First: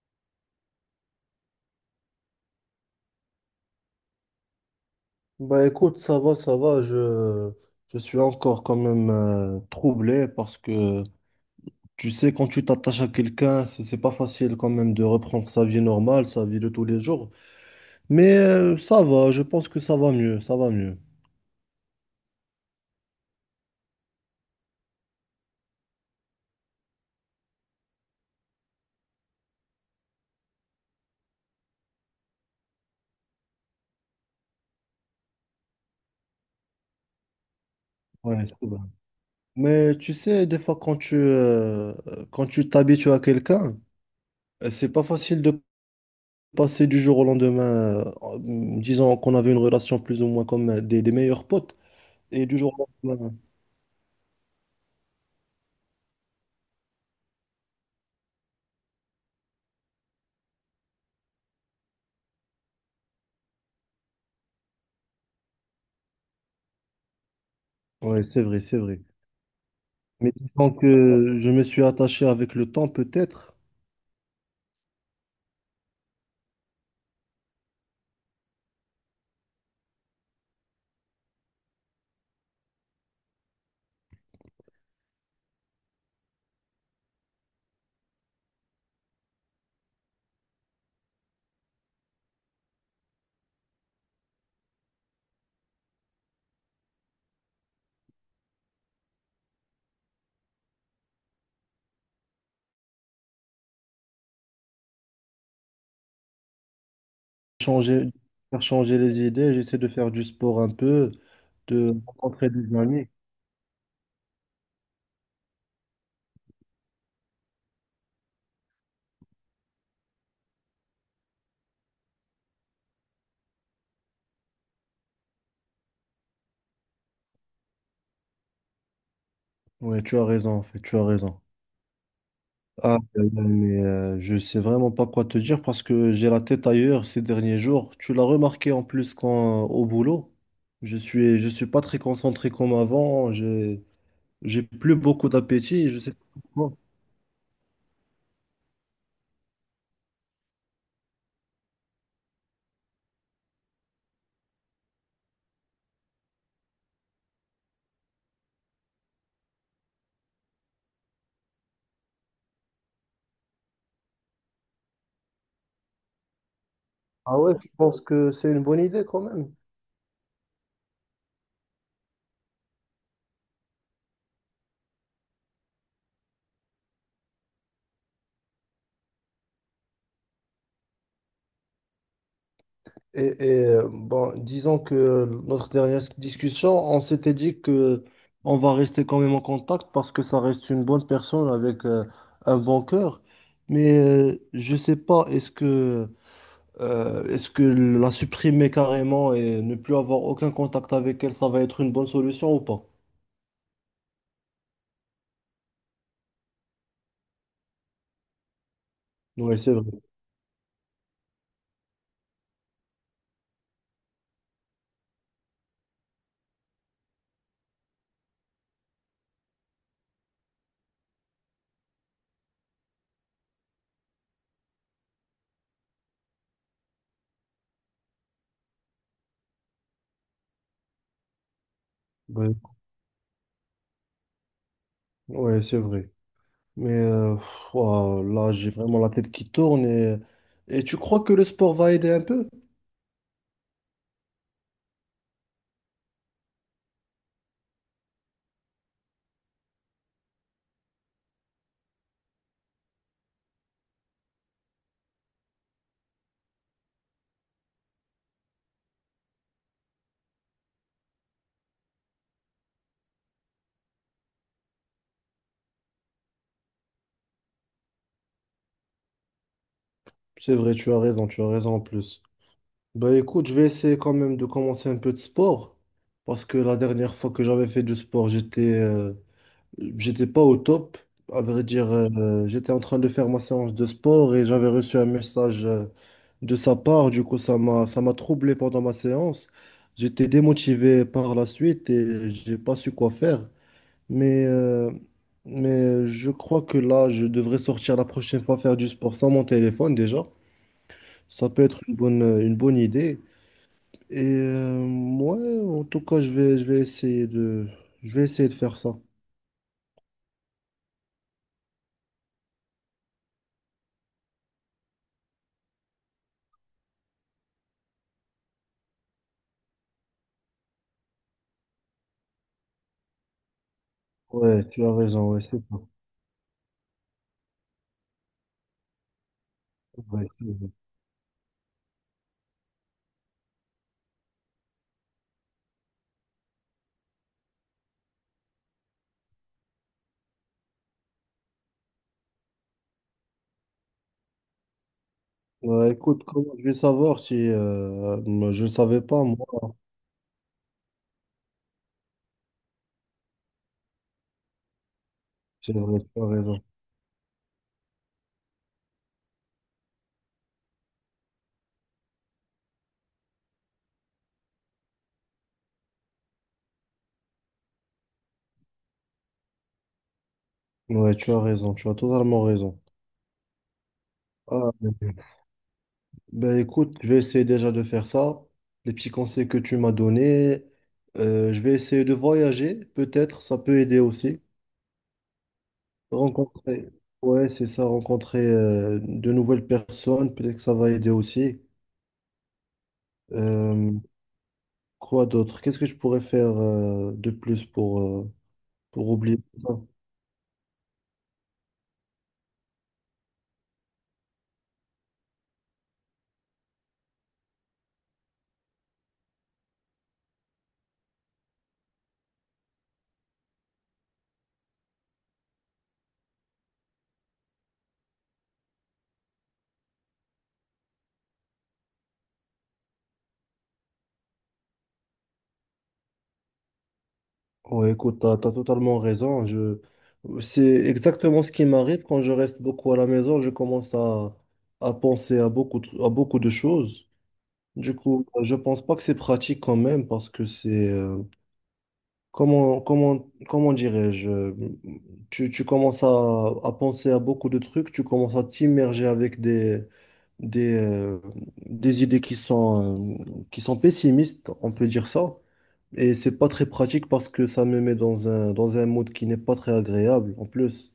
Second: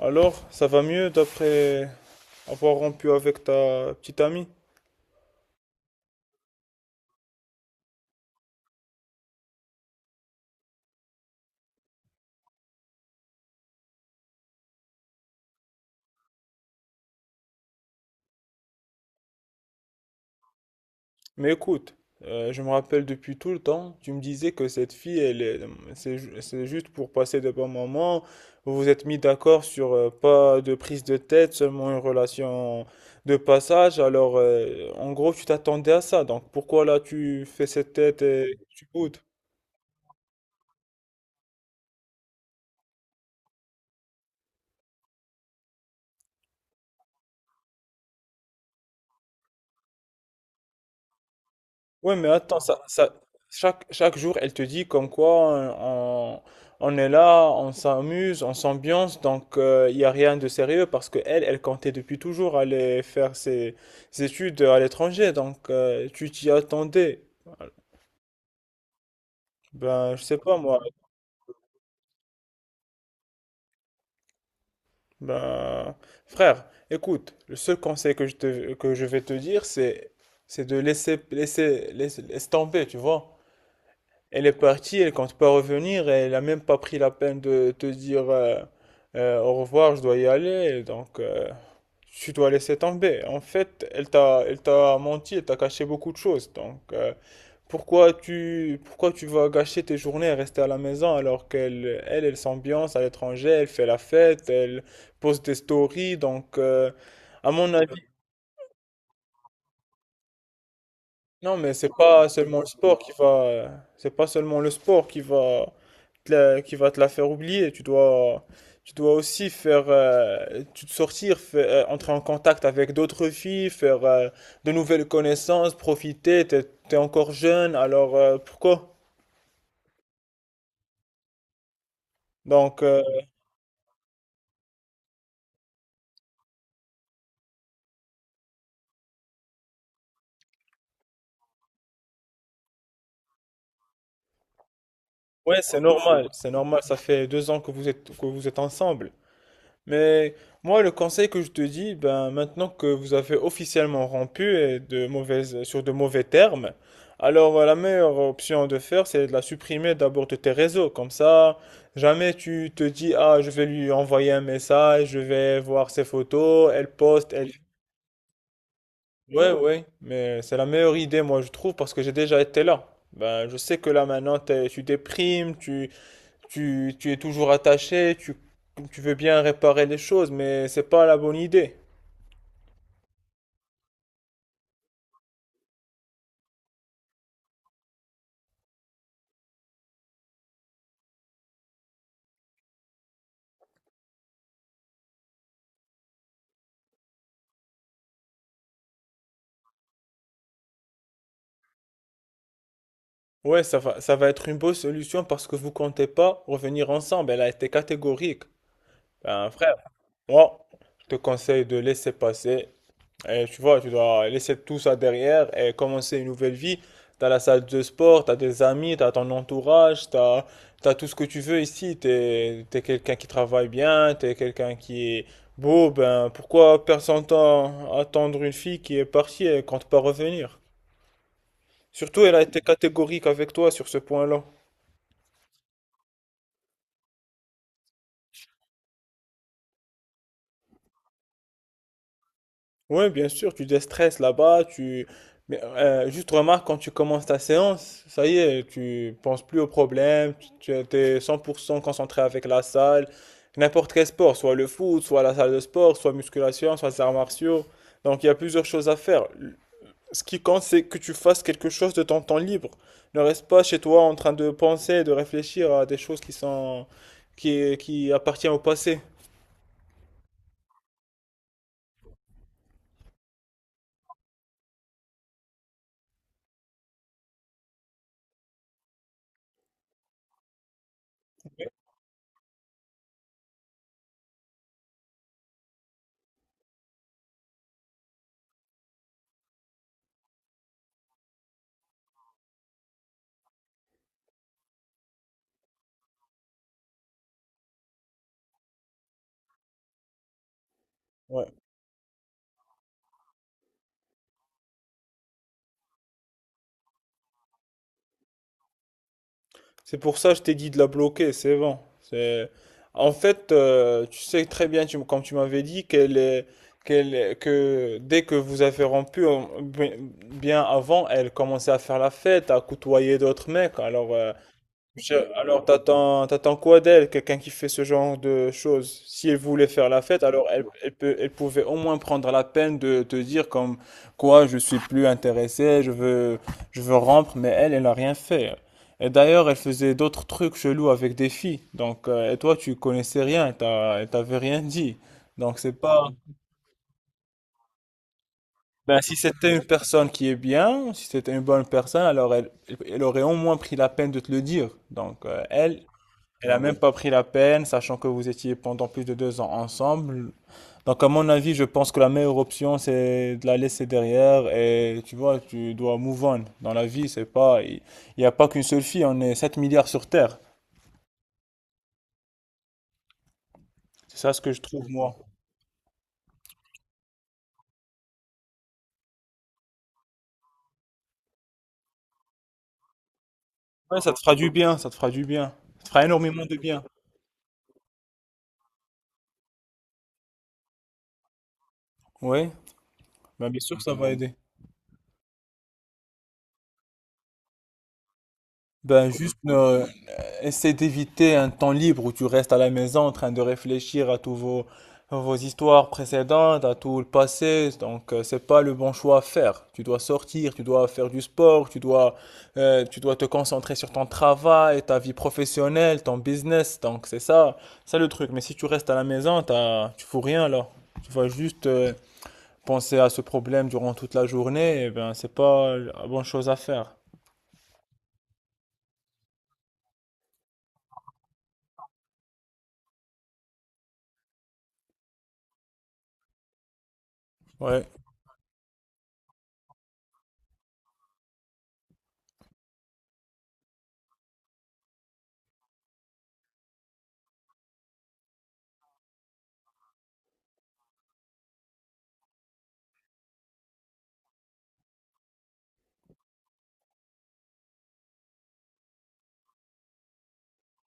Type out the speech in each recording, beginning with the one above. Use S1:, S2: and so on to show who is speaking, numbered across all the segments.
S1: Alors, ça va mieux d'après avoir rompu avec ta petite amie?
S2: Bah écoute, ça va, je suis encore quand même troublé parce que tu sais, quand tu t'attaches à quelqu'un, c'est pas facile quand même de reprendre sa vie normale, sa vie de tous les jours. Mais ça va, je pense que ça va mieux, ça va mieux.
S1: Mais écoute, je me rappelle depuis tout le temps, tu me disais que cette fille, elle est, c'est, ju- c'est juste pour passer de bons moments. Vous vous êtes mis d'accord sur pas de prise de tête, seulement une relation de passage. Alors, en gros, tu t'attendais à ça. Donc, pourquoi là tu fais cette tête
S2: Ouais,
S1: et
S2: c'est vrai.
S1: tu boudes?
S2: Mais tu sais, des fois quand tu t'habitues à quelqu'un, c'est pas facile de passer du jour au lendemain, disons qu'on avait une relation plus ou moins comme des meilleurs potes,
S1: Ouais, mais
S2: et du
S1: attends,
S2: jour au lendemain.
S1: chaque jour, elle te dit comme quoi on est là, on s'amuse, on s'ambiance, donc il y n'y a rien de sérieux parce que elle, elle comptait depuis toujours aller faire ses études à l'étranger, donc tu t'y attendais.
S2: Ouais, c'est vrai, c'est vrai.
S1: Ben, je
S2: Mais
S1: sais pas
S2: disons
S1: moi.
S2: que je me suis attaché avec le temps, peut-être,
S1: Ben, frère, écoute, le seul conseil que que je vais te dire, c'est de laisse tomber, tu vois. Elle est partie, elle compte pas revenir, elle a même pas pris la peine de te dire au revoir, je dois y aller, donc tu dois laisser tomber. En fait, elle t'a menti, elle t'a caché beaucoup de choses, donc pourquoi tu vas gâcher tes journées à rester à la maison alors qu'elle, elle s'ambiance à l'étranger, elle fait la fête, elle poste des stories, donc à mon avis,
S2: changer, faire changer les idées, j'essaie de faire du sport un peu,
S1: non, mais
S2: de rencontrer des amis.
S1: c'est pas seulement le sport qui va qui va te la faire oublier. Tu dois aussi faire, tu te sortir, entrer en contact avec d'autres filles, faire de nouvelles connaissances, profiter. T'es encore jeune, alors pourquoi?
S2: Ouais, tu as raison, en fait, tu as raison.
S1: Donc,
S2: Ah, euh, mais euh, je sais vraiment pas quoi te dire parce que j'ai la tête ailleurs ces derniers jours. Tu l'as remarqué en plus quand au boulot, je suis pas très concentré comme avant. J'ai plus beaucoup
S1: ouais, c'est
S2: d'appétit. Je sais pas
S1: normal, c'est
S2: pourquoi.
S1: normal. Ça fait 2 ans que que vous êtes ensemble. Mais moi, le conseil que je te dis, ben, maintenant que vous avez officiellement rompu et de sur de mauvais termes, alors la meilleure option de faire, c'est de la supprimer d'abord de tes réseaux. Comme ça, jamais tu te dis, ah, je vais lui envoyer un message, je vais voir ses photos, elle poste,
S2: Ah
S1: elle...
S2: ouais, je pense que c'est une bonne idée quand même.
S1: Ouais, ouais, mais c'est la meilleure idée, moi, je trouve, parce que j'ai déjà été là. Ben, je sais que là, maintenant, tu déprimes, tu es toujours attaché, tu veux bien réparer les choses, mais c'est pas la bonne idée.
S2: Bon, disons que notre dernière discussion, on s'était dit que on va rester quand même en contact parce que ça reste une bonne personne avec un bon cœur. Mais je sais pas, est-ce que la supprimer carrément et ne plus avoir aucun contact avec elle, ça va être une bonne solution ou pas?
S1: Ouais, ça va être une bonne solution parce que vous comptez pas revenir ensemble. Elle a été catégorique. Ben,
S2: Ouais, c'est
S1: frère,
S2: vrai.
S1: moi, je te conseille de laisser passer. Et tu vois, tu dois laisser tout ça derrière et commencer une nouvelle vie. T'as la salle de sport, t'as des amis, t'as ton entourage, t'as tout ce que tu veux ici. T'es quelqu'un qui travaille bien, t'es quelqu'un qui est beau. Ben, pourquoi attendre une fille qui est partie et compte pas revenir? Surtout, elle a
S2: Ouais,
S1: été catégorique avec toi sur ce point-là.
S2: ouais, c'est vrai. Mais pff, ouah, là, j'ai vraiment la tête qui tourne. Et tu crois que le sport va aider un peu?
S1: Oui, bien sûr, tu déstresses là-bas, tu... Mais, juste remarque, quand tu commences ta séance, ça y est, tu penses plus aux problèmes, tu es 100% concentré avec la salle, n'importe quel sport, soit le foot, soit la salle de sport, soit musculation, soit les arts martiaux. Donc il y a plusieurs choses à faire. Ce qui compte, c'est que tu fasses quelque chose de ton temps libre. Ne reste pas chez toi en train de penser, de réfléchir à des choses qui sont... qui appartiennent au passé.
S2: C'est vrai, tu as raison en plus. Bah écoute, je vais essayer quand même de commencer un peu de sport parce que la dernière fois que j'avais fait du sport, j'étais pas au top. À vrai dire, j'étais en train de faire ma séance de sport et j'avais reçu un message de sa part. Du coup, ça m'a troublé pendant ma séance. J'étais démotivé par la suite et j'ai pas su quoi faire. Mais euh, mais je crois que là, je devrais sortir la prochaine fois faire du sport sans mon téléphone déjà. Ça
S1: Ouais.
S2: peut être une bonne idée. Et ouais, en tout cas, je vais essayer je vais essayer de faire ça.
S1: C'est pour ça que je t'ai dit de la bloquer, c'est bon. C'est... En fait, tu sais très bien, tu, comme tu m'avais dit, que dès que vous avez rompu, bien bien avant, elle commençait à faire la fête, à côtoyer d'autres mecs. Alors,
S2: Ouais, tu as raison, ouais, c'est
S1: alors,
S2: ça.
S1: t'attends quoi d'elle, quelqu'un qui fait ce genre de choses? Si elle voulait faire la fête,
S2: Ouais,
S1: alors
S2: c'est
S1: elle,
S2: vrai.
S1: elle pouvait au moins prendre la peine de te dire comme quoi je suis plus intéressé, je veux rompre, mais elle, elle n'a rien fait. Et d'ailleurs, elle faisait d'autres trucs chelous avec des filles. Donc, et toi, tu connaissais rien, elle t'avait rien dit. Donc, c'est
S2: Ouais,
S1: pas.
S2: écoute, comment je vais savoir si moi, je ne
S1: Ben,
S2: savais
S1: si
S2: pas, moi.
S1: c'était une personne qui est bien, si c'était une bonne personne, alors elle aurait au moins pris la peine de te le dire. Donc,
S2: C'est vrai, tu as
S1: elle a
S2: raison.
S1: même pas pris la peine, sachant que vous étiez pendant plus de 2 ans ensemble. Donc, à mon avis, je pense que la meilleure option, c'est de la laisser derrière et tu vois, tu dois move on. Dans la vie, c'est pas, il n'y a pas qu'une seule fille, on est 7 milliards sur Terre.
S2: Ouais, tu as raison, tu as totalement raison.
S1: C'est ça ce que je
S2: Ah,
S1: trouve, moi.
S2: mais ben écoute, je vais essayer déjà de faire ça. Les petits conseils que tu m'as donnés, je vais essayer de voyager, peut-être, ça peut aider
S1: Ouais, ça te fera
S2: aussi.
S1: du bien, ça te fera du bien. Ça te fera énormément de bien.
S2: Rencontrer, ouais, c'est ça, rencontrer de nouvelles personnes, peut-être que ça va aider aussi.
S1: Oui, bien sûr que
S2: Euh,
S1: ça va aider.
S2: quoi d'autre? Qu'est-ce que je pourrais faire de plus pour
S1: Ben juste
S2: oublier ça?
S1: essaie d'éviter un temps libre où tu restes à la maison en train de réfléchir à vos histoires précédentes, à tout le passé. Donc c'est pas le bon choix à faire. Tu dois sortir, tu dois faire du sport, tu dois te concentrer sur ton travail, ta vie professionnelle, ton business. Donc c'est ça, ça le truc. Mais si tu restes à la maison, tu fous rien là. Tu vas juste penser à ce problème durant toute la journée. Et ben c'est pas la bonne chose à faire.
S2: Ouais, écoute, t'as totalement raison. Je... C'est exactement ce qui m'arrive quand je reste beaucoup à la maison. À penser à à beaucoup de choses.
S1: Ouais.
S2: Du coup, je pense pas que c'est pratique quand même parce que c'est comment dirais-je, tu commences à penser à beaucoup de trucs, tu commences à t'immerger avec des, euh, des idées qui sont pessimistes, on peut dire ça. Et c'est pas très pratique parce que ça me met dans dans un mode qui n'est pas très agréable en plus.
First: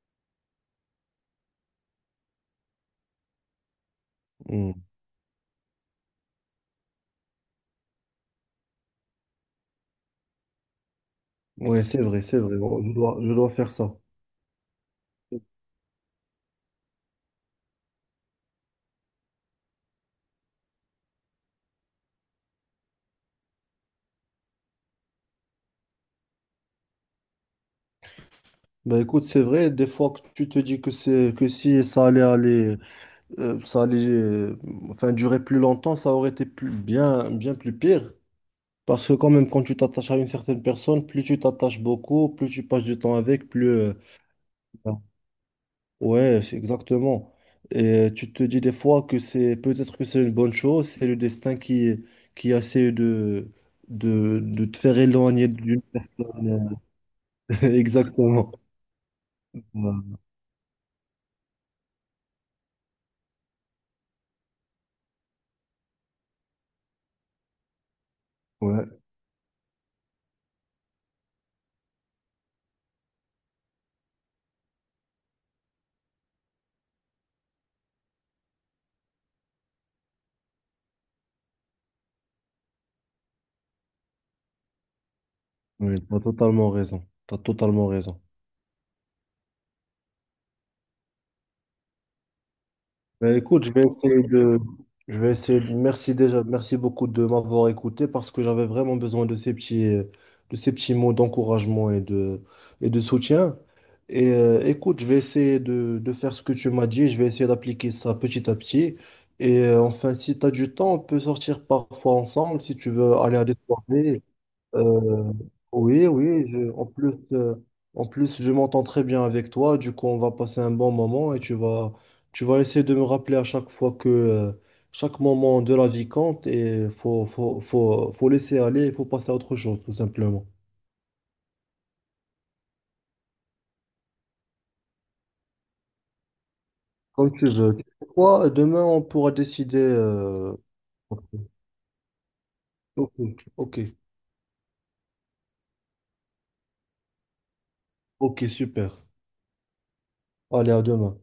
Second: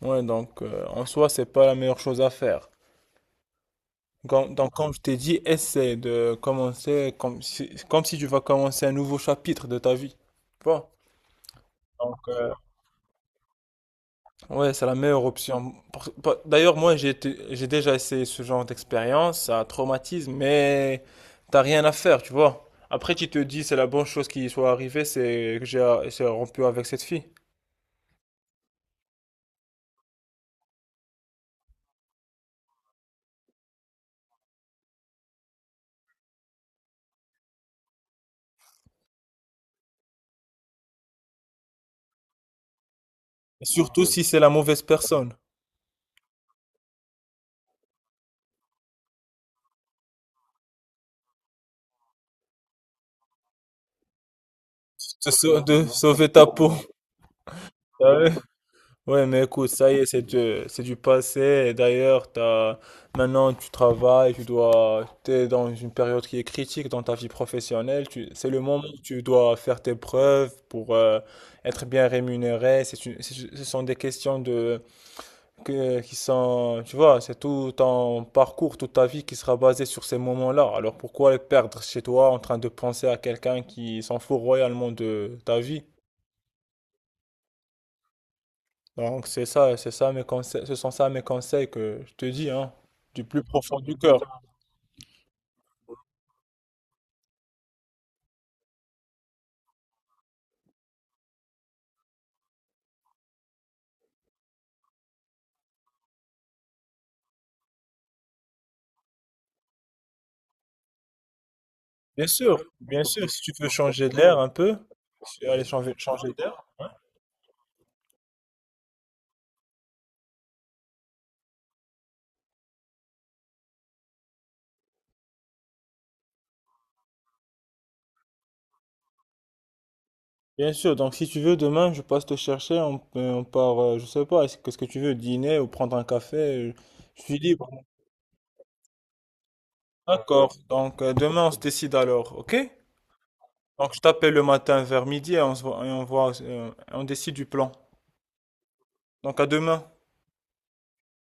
S1: Ouais, donc en soi, c'est pas la meilleure chose à faire. Donc,
S2: Mm.
S1: comme je t'ai dit, essaie de commencer comme si tu vas commencer un nouveau chapitre de ta vie. Tu vois?
S2: Ouais, c'est
S1: Donc,
S2: vrai, c'est vrai. Bon, je dois faire ça.
S1: ouais, c'est la meilleure option. D'ailleurs, moi, j'ai déjà essayé ce genre d'expérience, ça traumatise, mais t'as rien à faire, tu vois. Après, tu te dis, c'est la bonne chose qui soit arrivée, c'est que j'ai rompu avec cette fille.
S2: Bah écoute, c'est vrai, des fois que tu te dis que c'est que si ça allait aller ça allait, enfin, durer plus longtemps, ça aurait été plus, bien, bien plus pire. Parce que quand même, quand tu t'attaches à une certaine personne, plus tu t'attaches beaucoup, plus tu passes du temps avec,
S1: Et
S2: plus...
S1: surtout si c'est la mauvaise personne,
S2: ouais, c'est exactement. Et tu te dis des fois que c'est peut-être que c'est une bonne chose, c'est le destin qui essaie de te faire
S1: de,
S2: éloigner
S1: de
S2: d'une...
S1: sauver ta peau.
S2: Exactement.
S1: Ouais, mais écoute, ça y est, c'est du passé. Et d'ailleurs, maintenant, tu travailles, t'es dans une période qui est critique dans ta vie professionnelle. C'est le moment
S2: Ouais,
S1: où tu dois faire tes preuves pour être bien rémunéré. Ce sont des questions qui sont, tu vois, c'est tout ton parcours, toute ta vie qui sera basée sur ces moments-là. Alors pourquoi les perdre chez toi en train de penser à quelqu'un qui s'en fout royalement de ta vie?
S2: ouais, tu as totalement raison. T'as totalement raison.
S1: Donc c'est ça, ce sont ça mes conseils que je te dis, hein, du
S2: Ben,
S1: plus
S2: écoute,
S1: profond du cœur.
S2: je vais essayer de merci déjà, merci beaucoup de m'avoir écouté parce que j'avais vraiment besoin de ces petits mots d'encouragement et de soutien. Et écoute, je vais essayer de faire ce que tu m'as dit, je vais essayer d'appliquer ça petit à petit. Et enfin, si tu as du temps, on peut sortir parfois ensemble si tu
S1: Bien
S2: veux
S1: sûr,
S2: aller
S1: si
S2: à
S1: tu
S2: des
S1: veux changer
S2: soirées.
S1: d'air un peu,
S2: Euh,
S1: si tu veux aller
S2: oui,
S1: changer
S2: oui,
S1: d'air.
S2: je- en plus, je m'entends très bien avec toi, du coup, on va passer un bon moment et tu vas essayer de me rappeler à chaque fois que chaque moment de la vie compte et faut laisser aller, il faut passer à autre chose, tout simplement.
S1: Bien sûr, donc si tu veux, demain je passe te chercher, on part, je sais pas, qu'est-ce que tu veux, dîner ou prendre un café, je
S2: Comme
S1: suis
S2: tu
S1: libre.
S2: veux. Tu sais quoi, demain, on pourra décider.
S1: D'accord, donc demain on se décide alors, ok?
S2: Ok, ok,
S1: Donc je t'appelle le matin vers midi et on voit, on décide du plan.
S2: ok, super.
S1: Donc à demain.
S2: Allez, à demain.